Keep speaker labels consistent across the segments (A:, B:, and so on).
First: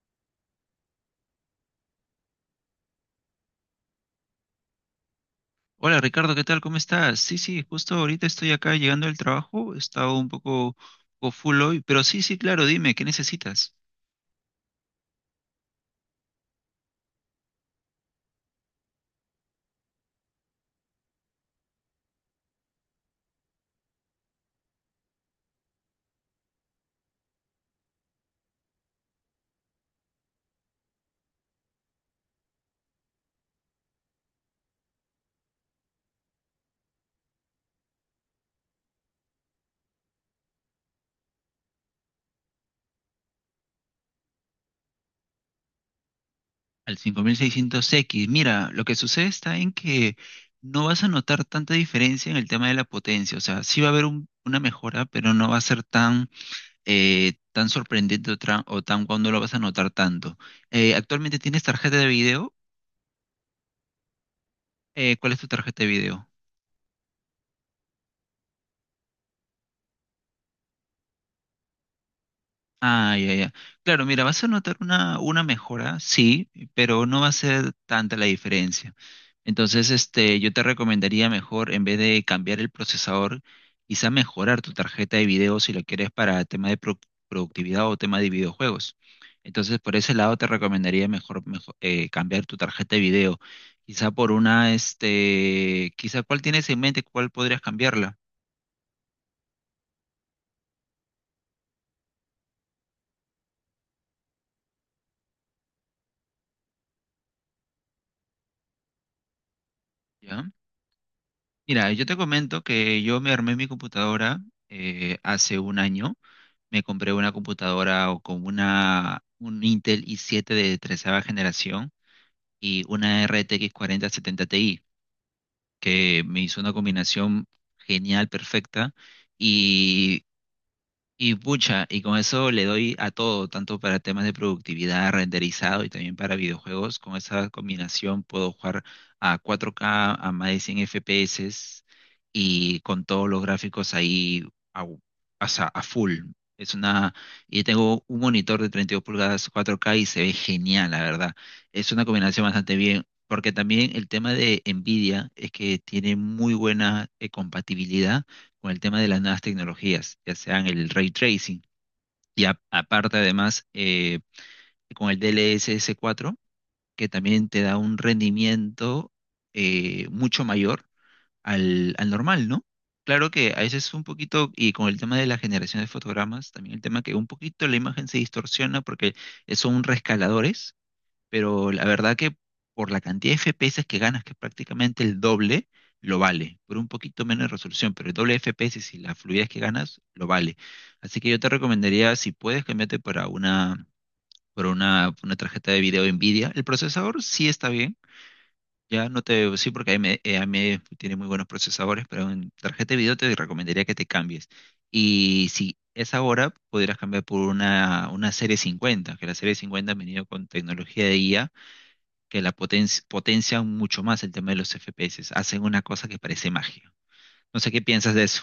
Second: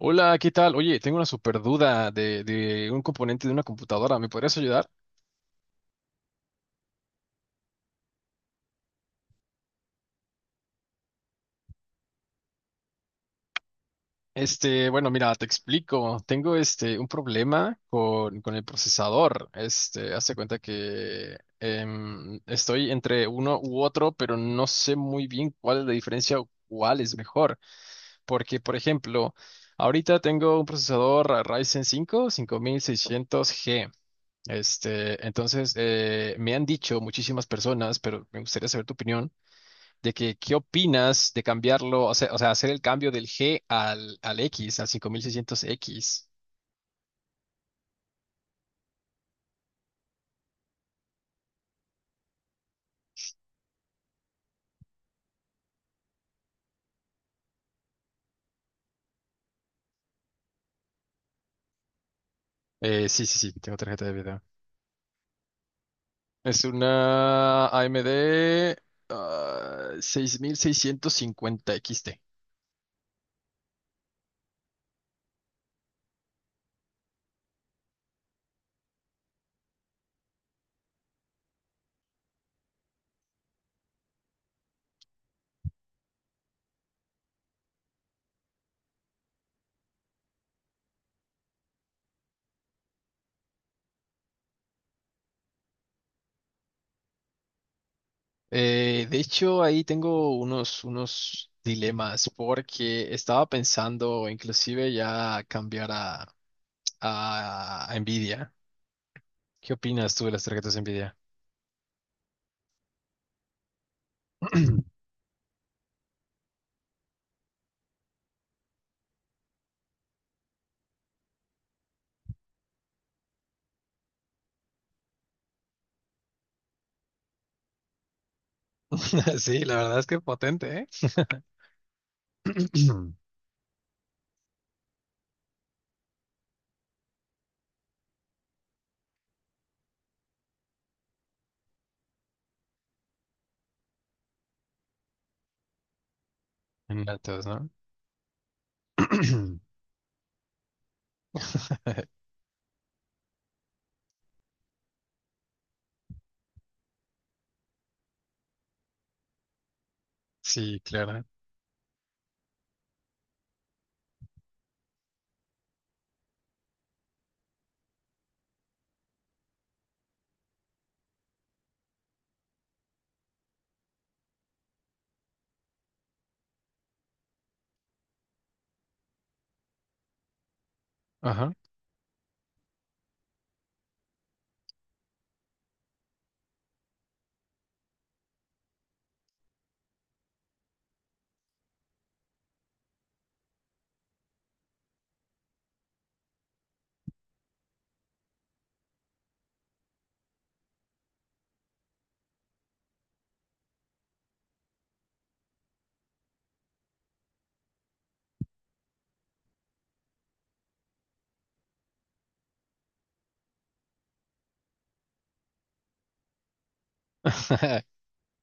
A: Hola, ¿qué tal? Oye, tengo una super duda de un componente de una computadora. ¿Me podrías ayudar?
B: Hola Ricardo, ¿qué tal? ¿Cómo estás? Sí, sí, justo ahorita estoy acá llegando del trabajo, he estado un poco full hoy, pero sí, sí, claro, dime, ¿qué necesitas?
A: Este, bueno, mira, te explico. Tengo este un problema con el procesador. Este, hazte cuenta que estoy entre uno u otro, pero no sé muy bien cuál es la diferencia o cuál es mejor. Porque, por ejemplo, ahorita tengo un procesador Ryzen cinco, cinco mil seiscientos g. Este, entonces, me han dicho muchísimas personas, pero me gustaría saber tu opinión de que qué opinas de cambiarlo, o sea, hacer el cambio del G al X, al cinco mil seiscientos x.
B: Al 5600X, mira, lo que sucede está en que no vas a notar tanta diferencia en el tema de la potencia, o sea, sí va a haber una mejora, pero no va a ser tan sorprendente o tan cuando lo vas a notar tanto. ¿Actualmente tienes tarjeta de video?
A: Sí, sí, sí, tengo tarjeta de video.
B: ¿Cuál es tu tarjeta de video?
A: Es una AMD 6650XT.
B: Ah, ya, ya. Claro, mira, vas a notar una mejora, sí, pero no va a ser tanta la diferencia. Entonces, este, yo te recomendaría mejor, en vez de cambiar el procesador, quizá mejorar tu tarjeta de video si lo quieres para tema de productividad o tema de videojuegos. Entonces, por ese lado te recomendaría mejor, cambiar tu tarjeta de video. Quizá cuál tienes en mente, cuál podrías cambiarla,
A: De hecho, ahí tengo unos dilemas porque estaba pensando inclusive ya cambiar a Nvidia. ¿Qué opinas tú de las
B: ¿ya?
A: tarjetas Nvidia?
B: Mira, yo te comento que yo me armé mi computadora hace un año. Me compré una computadora o con un Intel i7 de 13 generación y una RTX 4070 Ti, que me hizo una combinación genial, perfecta.
A: Sí, la verdad es que
B: Y
A: potente,
B: y pucha, y con eso le
A: ¿eh?
B: doy a todo, tanto para temas de productividad, renderizado y también para videojuegos. Con esa combinación puedo jugar a 4K, a más de 100 FPS y con todos los gráficos ahí, a, u- o sea, a full. Es
A: En
B: una,
A: Natos,
B: y
A: ¿no?
B: tengo un monitor de 32 pulgadas 4K y se ve genial, la verdad. Es una combinación bastante bien, porque también el tema de Nvidia es que tiene muy buena compatibilidad con el tema de las nuevas tecnologías, ya sean
A: Sí,
B: el ray
A: claro.
B: tracing y aparte además, con el D L s 4, que también te da un rendimiento mucho mayor al normal, ¿no? Claro que a veces un poquito, y con el tema de la generación de fotogramas, también el tema que un poquito la imagen se distorsiona porque son rescaladores,
A: Ajá.
B: pero la verdad que por la cantidad de FPS que ganas, que es prácticamente el doble, lo vale. Por un poquito menos de resolución, pero el doble de FPS y la fluidez que ganas, lo vale. Así que yo te recomendaría, si puedes, cambiarte para una tarjeta de video NVIDIA. El procesador sí está bien. Ya no te, Sí, porque AMD, tiene muy buenos procesadores, pero en tarjeta de video te recomendaría que te cambies. Y si es ahora, podrías cambiar por una serie 50, que la serie 50 ha venido con tecnología de IA que la potencian mucho más el tema de los FPS. Hacen una cosa que parece magia. No sé qué piensas de eso.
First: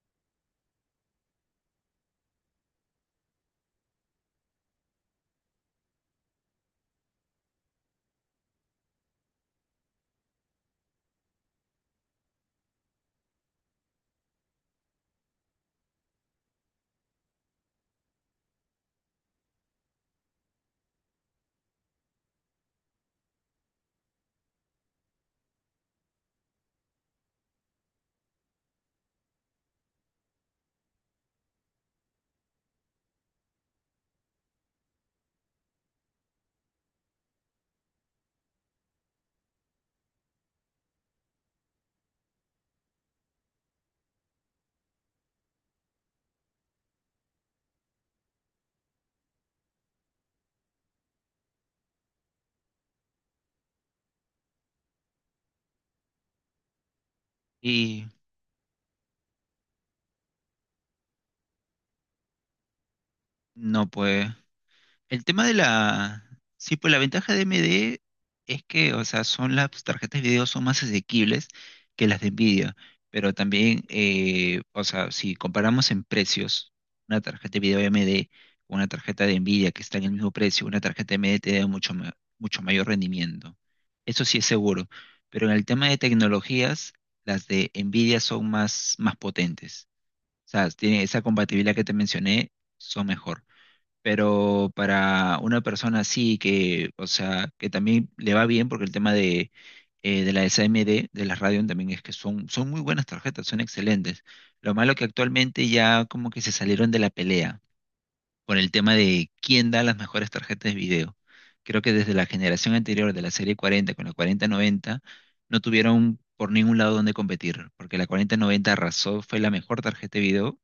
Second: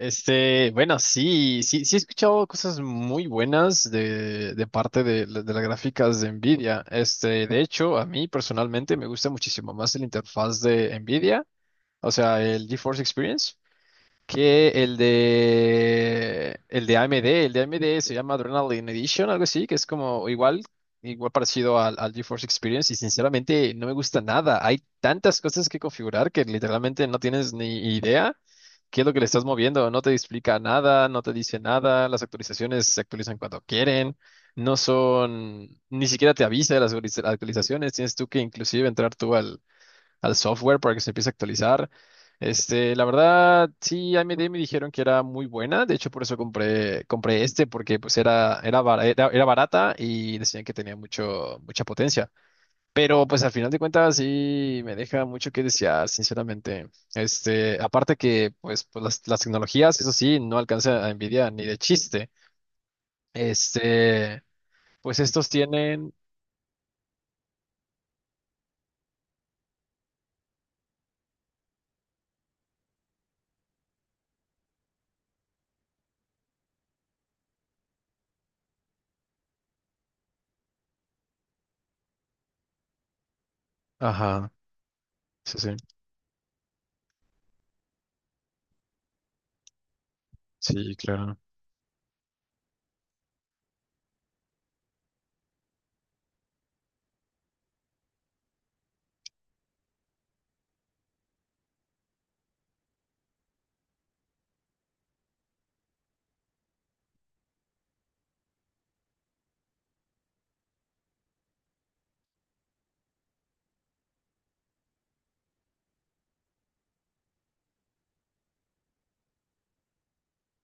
A: Este, bueno, sí, sí, sí he escuchado cosas muy buenas de parte de de las gráficas de Nvidia. Este, de hecho, a mí personalmente me gusta muchísimo más la interfaz de Nvidia, o sea, el GeForce Experience, que el de AMD. El de AMD se llama Adrenaline Edition, algo así, que es como igual, igual parecido al GeForce Experience, y sinceramente no me gusta nada. Hay tantas cosas que configurar que literalmente no tienes ni idea qué es lo que le estás moviendo, no te explica nada, no te dice nada, las actualizaciones se actualizan cuando quieren. No son, ni siquiera te avisa de las actualizaciones, tienes tú que inclusive entrar al software para que se empiece a actualizar. Este, la verdad, sí, AMD me dijeron que era muy buena, de hecho por eso compré, compré este, porque pues era, era barata y decían que tenía mucho, mucha potencia. Pero pues al final de cuentas sí me deja mucho que desear, sinceramente. Este,
B: Y
A: aparte que pues, las tecnologías, eso sí, no alcanza a Nvidia ni de chiste.
B: no, pues.
A: Este, pues
B: El tema
A: estos
B: de
A: tienen...
B: la. Sí, pues la ventaja de AMD es que, o sea, son las tarjetas de video son más asequibles que las de Nvidia, pero también, o sea, si comparamos en precios, una tarjeta de video AMD con una tarjeta de Nvidia que está en el mismo precio, una tarjeta AMD te da mucho mayor rendimiento. Eso sí es
A: Ajá,
B: seguro, pero en
A: sí,
B: el
A: sí,
B: tema de tecnologías, las de Nvidia son más, más potentes. O sea,
A: sí,
B: tiene esa
A: claro.
B: compatibilidad que te mencioné, son mejor. Pero para una persona así que, o sea, que también le va bien porque el tema de las AMD, de las Radeon también es que son muy buenas tarjetas, son excelentes. Lo malo que actualmente ya como que se salieron de la pelea por el tema de quién da las mejores tarjetas de video. Creo que desde la generación anterior de la serie 40 con la 4090 no tuvieron por ningún lado donde competir, porque la 4090 arrasó, fue la mejor tarjeta de video,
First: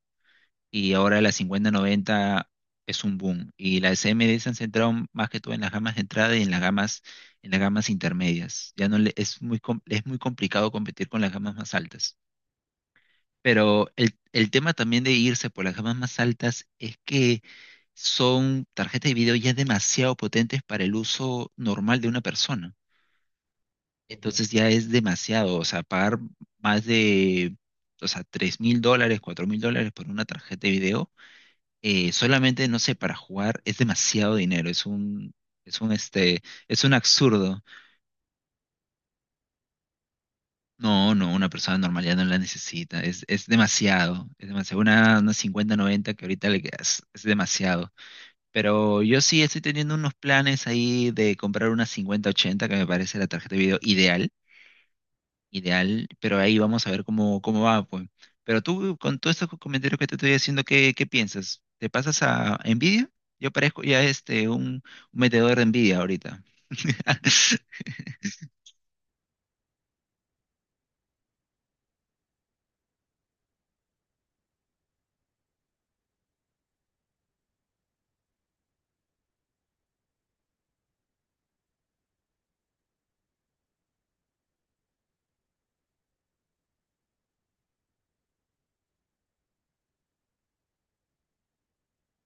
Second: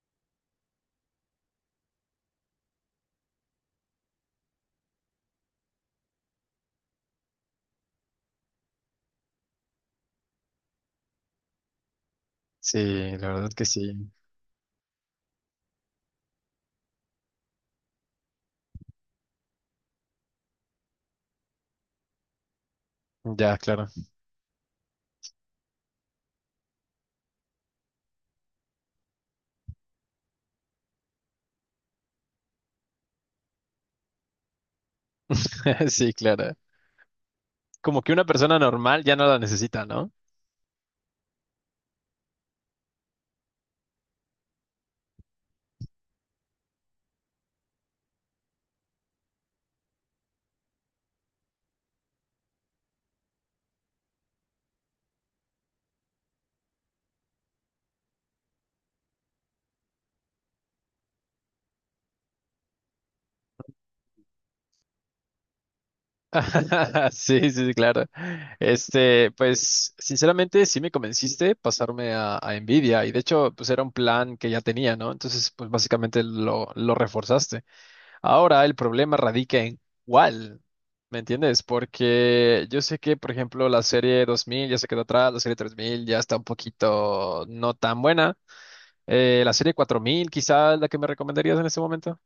B: y ahora la 5090 es un boom. Y las AMD se han centrado más que todo en las gamas de entrada y en las gamas intermedias. Ya no le- es muy, com- es muy complicado competir con las gamas más altas.
A: Sí, la verdad que
B: Pero
A: sí.
B: el tema también de irse por las gamas más altas es que son tarjetas de video ya demasiado potentes para el uso normal de una persona.
A: Ya, claro.
B: Entonces ya es demasiado, o sea, pagar más de, o sea, $3,000, $4,000 por una tarjeta de video solamente, no sé, para jugar es demasiado dinero, es un,
A: Sí,
B: este,
A: claro.
B: es un absurdo.
A: Como que una persona normal ya no la necesita, ¿no?
B: No, no, una persona normal ya no la necesita, es, demasiado, es demasiado. Una 5090 que ahorita le quedas, es demasiado. Pero yo sí estoy teniendo unos planes ahí de comprar una 5080 que me parece la tarjeta de video ideal. Ideal, pero ahí vamos a ver cómo va, pues. Pero tú, con todos estos comentarios que te estoy haciendo, ¿qué piensas? ¿Te pasas a Nvidia? Yo parezco ya un metedor de Nvidia ahorita.
A: Sí, sí, sí, claro. Este, pues, sinceramente, sí me convenciste pasarme a Nvidia, y de hecho, pues era un plan que ya tenía, ¿no? Entonces, pues básicamente lo reforzaste. Ahora el problema radica en cuál, ¿me entiendes? Porque yo sé que, por ejemplo, la serie 2000 ya se quedó atrás, la serie 3000 ya está un poquito no tan buena. La serie 4000 quizás la que me recomendarías en este momento.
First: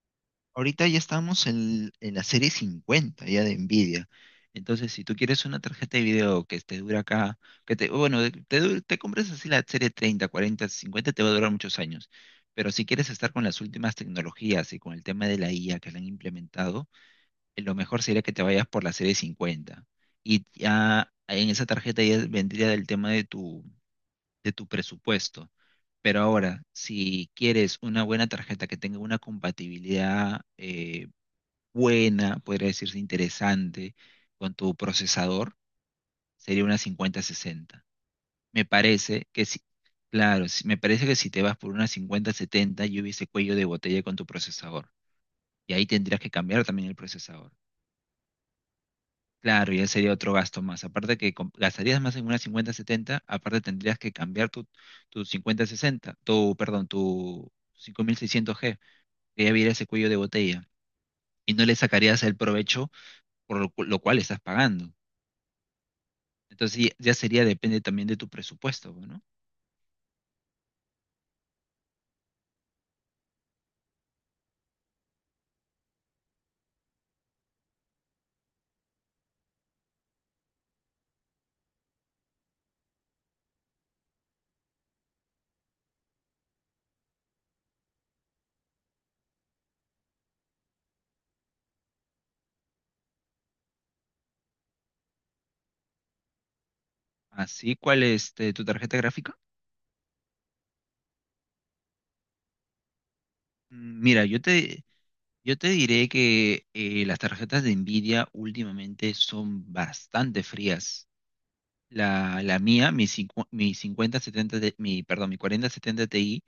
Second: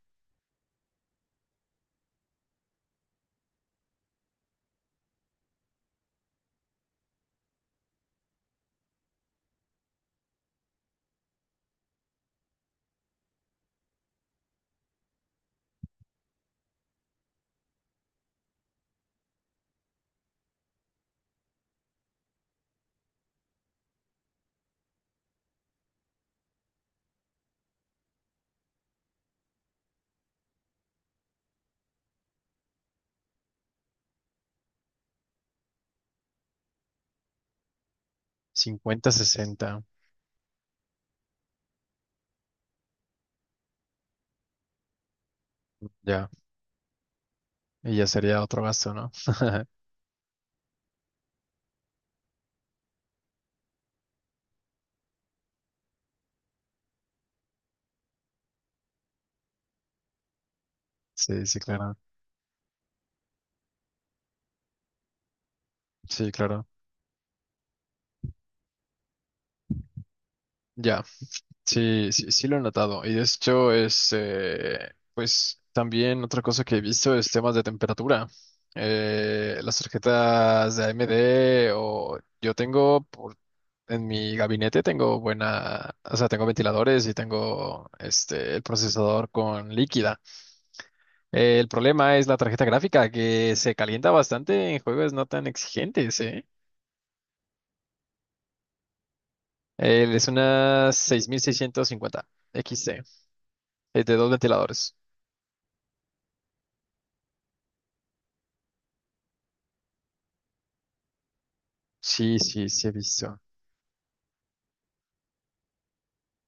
B: Ahorita ya estamos en la serie 50 ya de Nvidia. Entonces, si tú quieres una tarjeta de video que te dure acá, que te, bueno, de- te, dure- te compres así la serie 30, 40, 50, te va a durar muchos años. Pero si quieres estar con las últimas tecnologías y con el tema de la IA que la han implementado, lo mejor sería que te vayas por la serie 50. Y ya en esa tarjeta ya vendría el tema de tu presupuesto. Pero ahora, si quieres una buena tarjeta que tenga una compatibilidad buena, podría decirse interesante, con tu procesador, sería una 5060. Me
A: Cincuenta
B: parece que si,
A: 60
B: claro, me parece que si te vas por una 5070, yo hubiese cuello de botella con tu procesador. Y ahí tendrías
A: ya.
B: que cambiar también el procesador.
A: Y ya sería otro gasto, ¿no?
B: Claro, y ese sería otro gasto más. Aparte que gastarías más en una 5070, aparte tendrías que cambiar tu 5060, tu 5600G, que ya viera ese cuello de botella,
A: Sí,
B: y
A: sí,
B: no le
A: claro.
B: sacarías el provecho por lo cual estás pagando.
A: Sí, claro.
B: Entonces ya sería, depende también de tu presupuesto, ¿no?
A: Ya. Sí, sí, sí lo he notado. Y de hecho es, pues también otra cosa que he visto es temas de temperatura. Las tarjetas de AMD o yo tengo por- en mi gabinete tengo buena, o sea, tengo ventiladores y tengo este el procesador con líquida. El problema es la tarjeta gráfica, que se calienta bastante en juegos no tan exigentes, ¿eh?
B: Así, ¿cuál es tu tarjeta gráfica?
A: Es una 6650 XT, es de
B: Mira,
A: dos
B: yo te,
A: ventiladores.
B: yo te diré que las tarjetas de Nvidia últimamente son bastante frías.
A: Sí,
B: La
A: sí, sí
B: mía,
A: he visto.
B: mi 5070, mi 4070 Ti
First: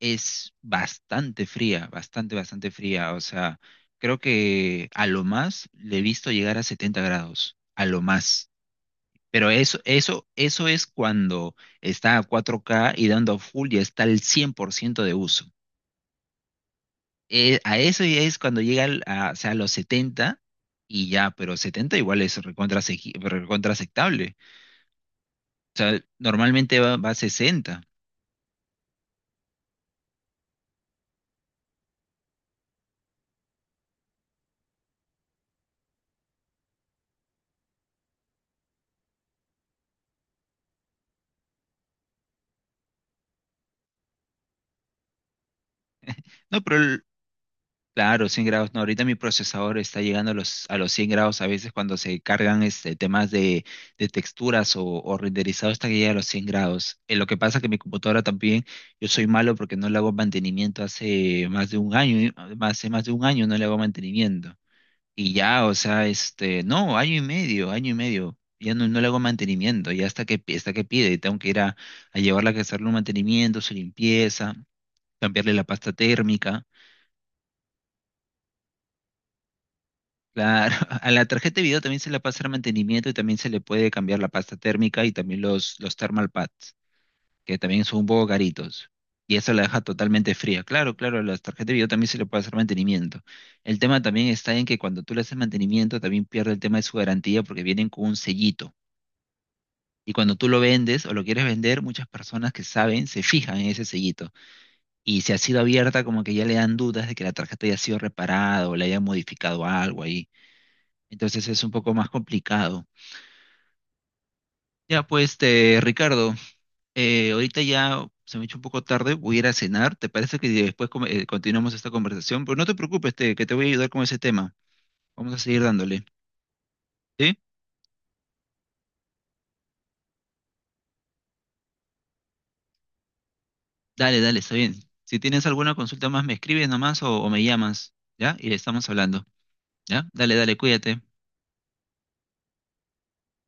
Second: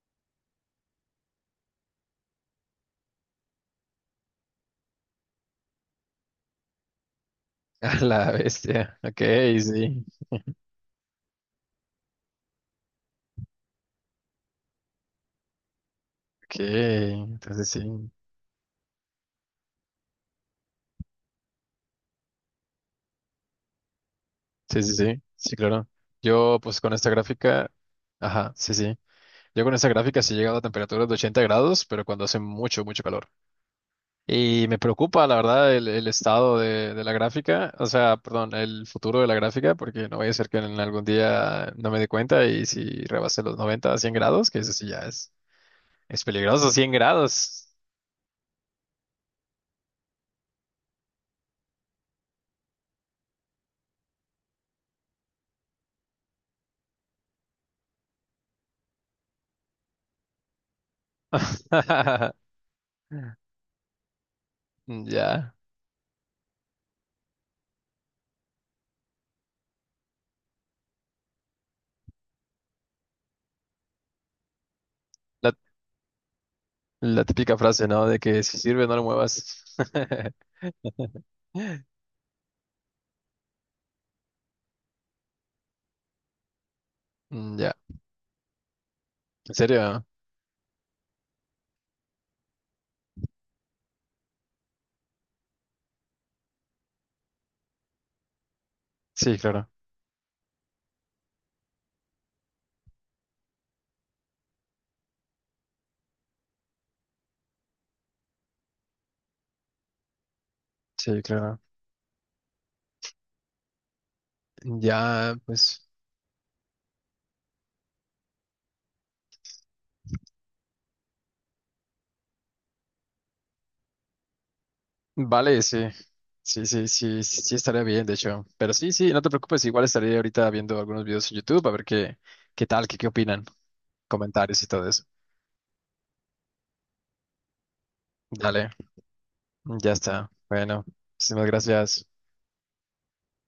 B: es bastante fría, bastante, bastante fría. O sea, creo que a lo más le he visto llegar a 70 grados, a
A: A
B: lo
A: la
B: más.
A: bestia. Ok,
B: Pero eso,
A: sí.
B: eso, eso es cuando está a 4K y dando full ya está al 100% de uso.
A: Ok, entonces
B: A
A: sí.
B: eso ya es cuando llega a los 70 y ya, pero 70 igual es recontra aceptable.
A: Sí, sí, sí. Sí,
B: O
A: claro.
B: sea,
A: Yo, pues
B: normalmente
A: con
B: va,
A: esta
B: va a
A: gráfica.
B: 60.
A: Ajá, sí, sí. Yo con esta gráfica sí he llegado a temperaturas de 80 grados, pero cuando hace mucho, mucho calor. Y me preocupa, la verdad, el estado de la gráfica, o sea, perdón, el futuro de la gráfica, porque no vaya a ser que en algún día no me dé cuenta y si rebase los 90 a 100 grados, que eso sí ya es
B: No,
A: peligroso,
B: pero
A: 100 grados.
B: claro, 100 grados. No, ahorita mi procesador está llegando a los 100 grados a veces cuando se cargan este, temas de texturas o renderizado hasta que llega a los 100 grados. Lo que pasa que mi computadora también, yo soy malo porque no le hago mantenimiento hace más de un año, ¿eh? Hace más de un año no le hago mantenimiento. Y
A: Ya,
B: ya, o sea, no, año y medio, año y medio. Ya no, no le hago mantenimiento, ya hasta que pide, tengo que ir a llevarla a que hacerle un mantenimiento, su limpieza,
A: la,
B: cambiarle la pasta térmica.
A: la típica frase, ¿no? De que si sirve, no lo muevas.
B: Claro, a la tarjeta de video también se le puede hacer mantenimiento y también se le puede cambiar la pasta térmica y también los thermal pads, que
A: Mm, ya,
B: también son un poco caritos. Y eso
A: ¿en
B: la deja
A: serio?
B: totalmente fría. Claro, claro, a las tarjetas de video también se le puede hacer mantenimiento. El tema también está en que cuando tú le haces mantenimiento también pierde el tema de su garantía porque vienen con un sellito.
A: Sí, claro,
B: Y cuando tú lo vendes o lo quieres vender, muchas personas que saben se fijan en ese sellito. Y si ha sido abierta, como que ya le dan dudas de que la tarjeta haya sido reparada o le haya modificado algo ahí.
A: sí,
B: Entonces
A: claro.
B: es un poco más complicado. Ya, pues,
A: Ya, pues.
B: Ricardo, ahorita ya se me ha hecho un poco tarde, voy a ir a cenar. ¿Te parece que después continuamos esta conversación? Pero no te preocupes, que te voy a ayudar con ese tema. Vamos a
A: Vale,
B: seguir
A: sí.
B: dándole.
A: Sí, sí, sí,
B: ¿Sí?
A: sí estaría bien, de hecho. Pero sí, sí, no te preocupes, igual estaría ahorita viendo algunos videos en YouTube a ver qué, qué tal, qué, qué opinan,
B: Dale, dale, está
A: comentarios y
B: bien.
A: todo eso.
B: Si tienes alguna consulta más, me escribes nomás o me llamas, ¿ya? Y
A: Dale,
B: estamos hablando,
A: ya
B: ¿ya?
A: está.
B: Dale, dale,
A: Bueno,
B: cuídate.
A: muchísimas gracias.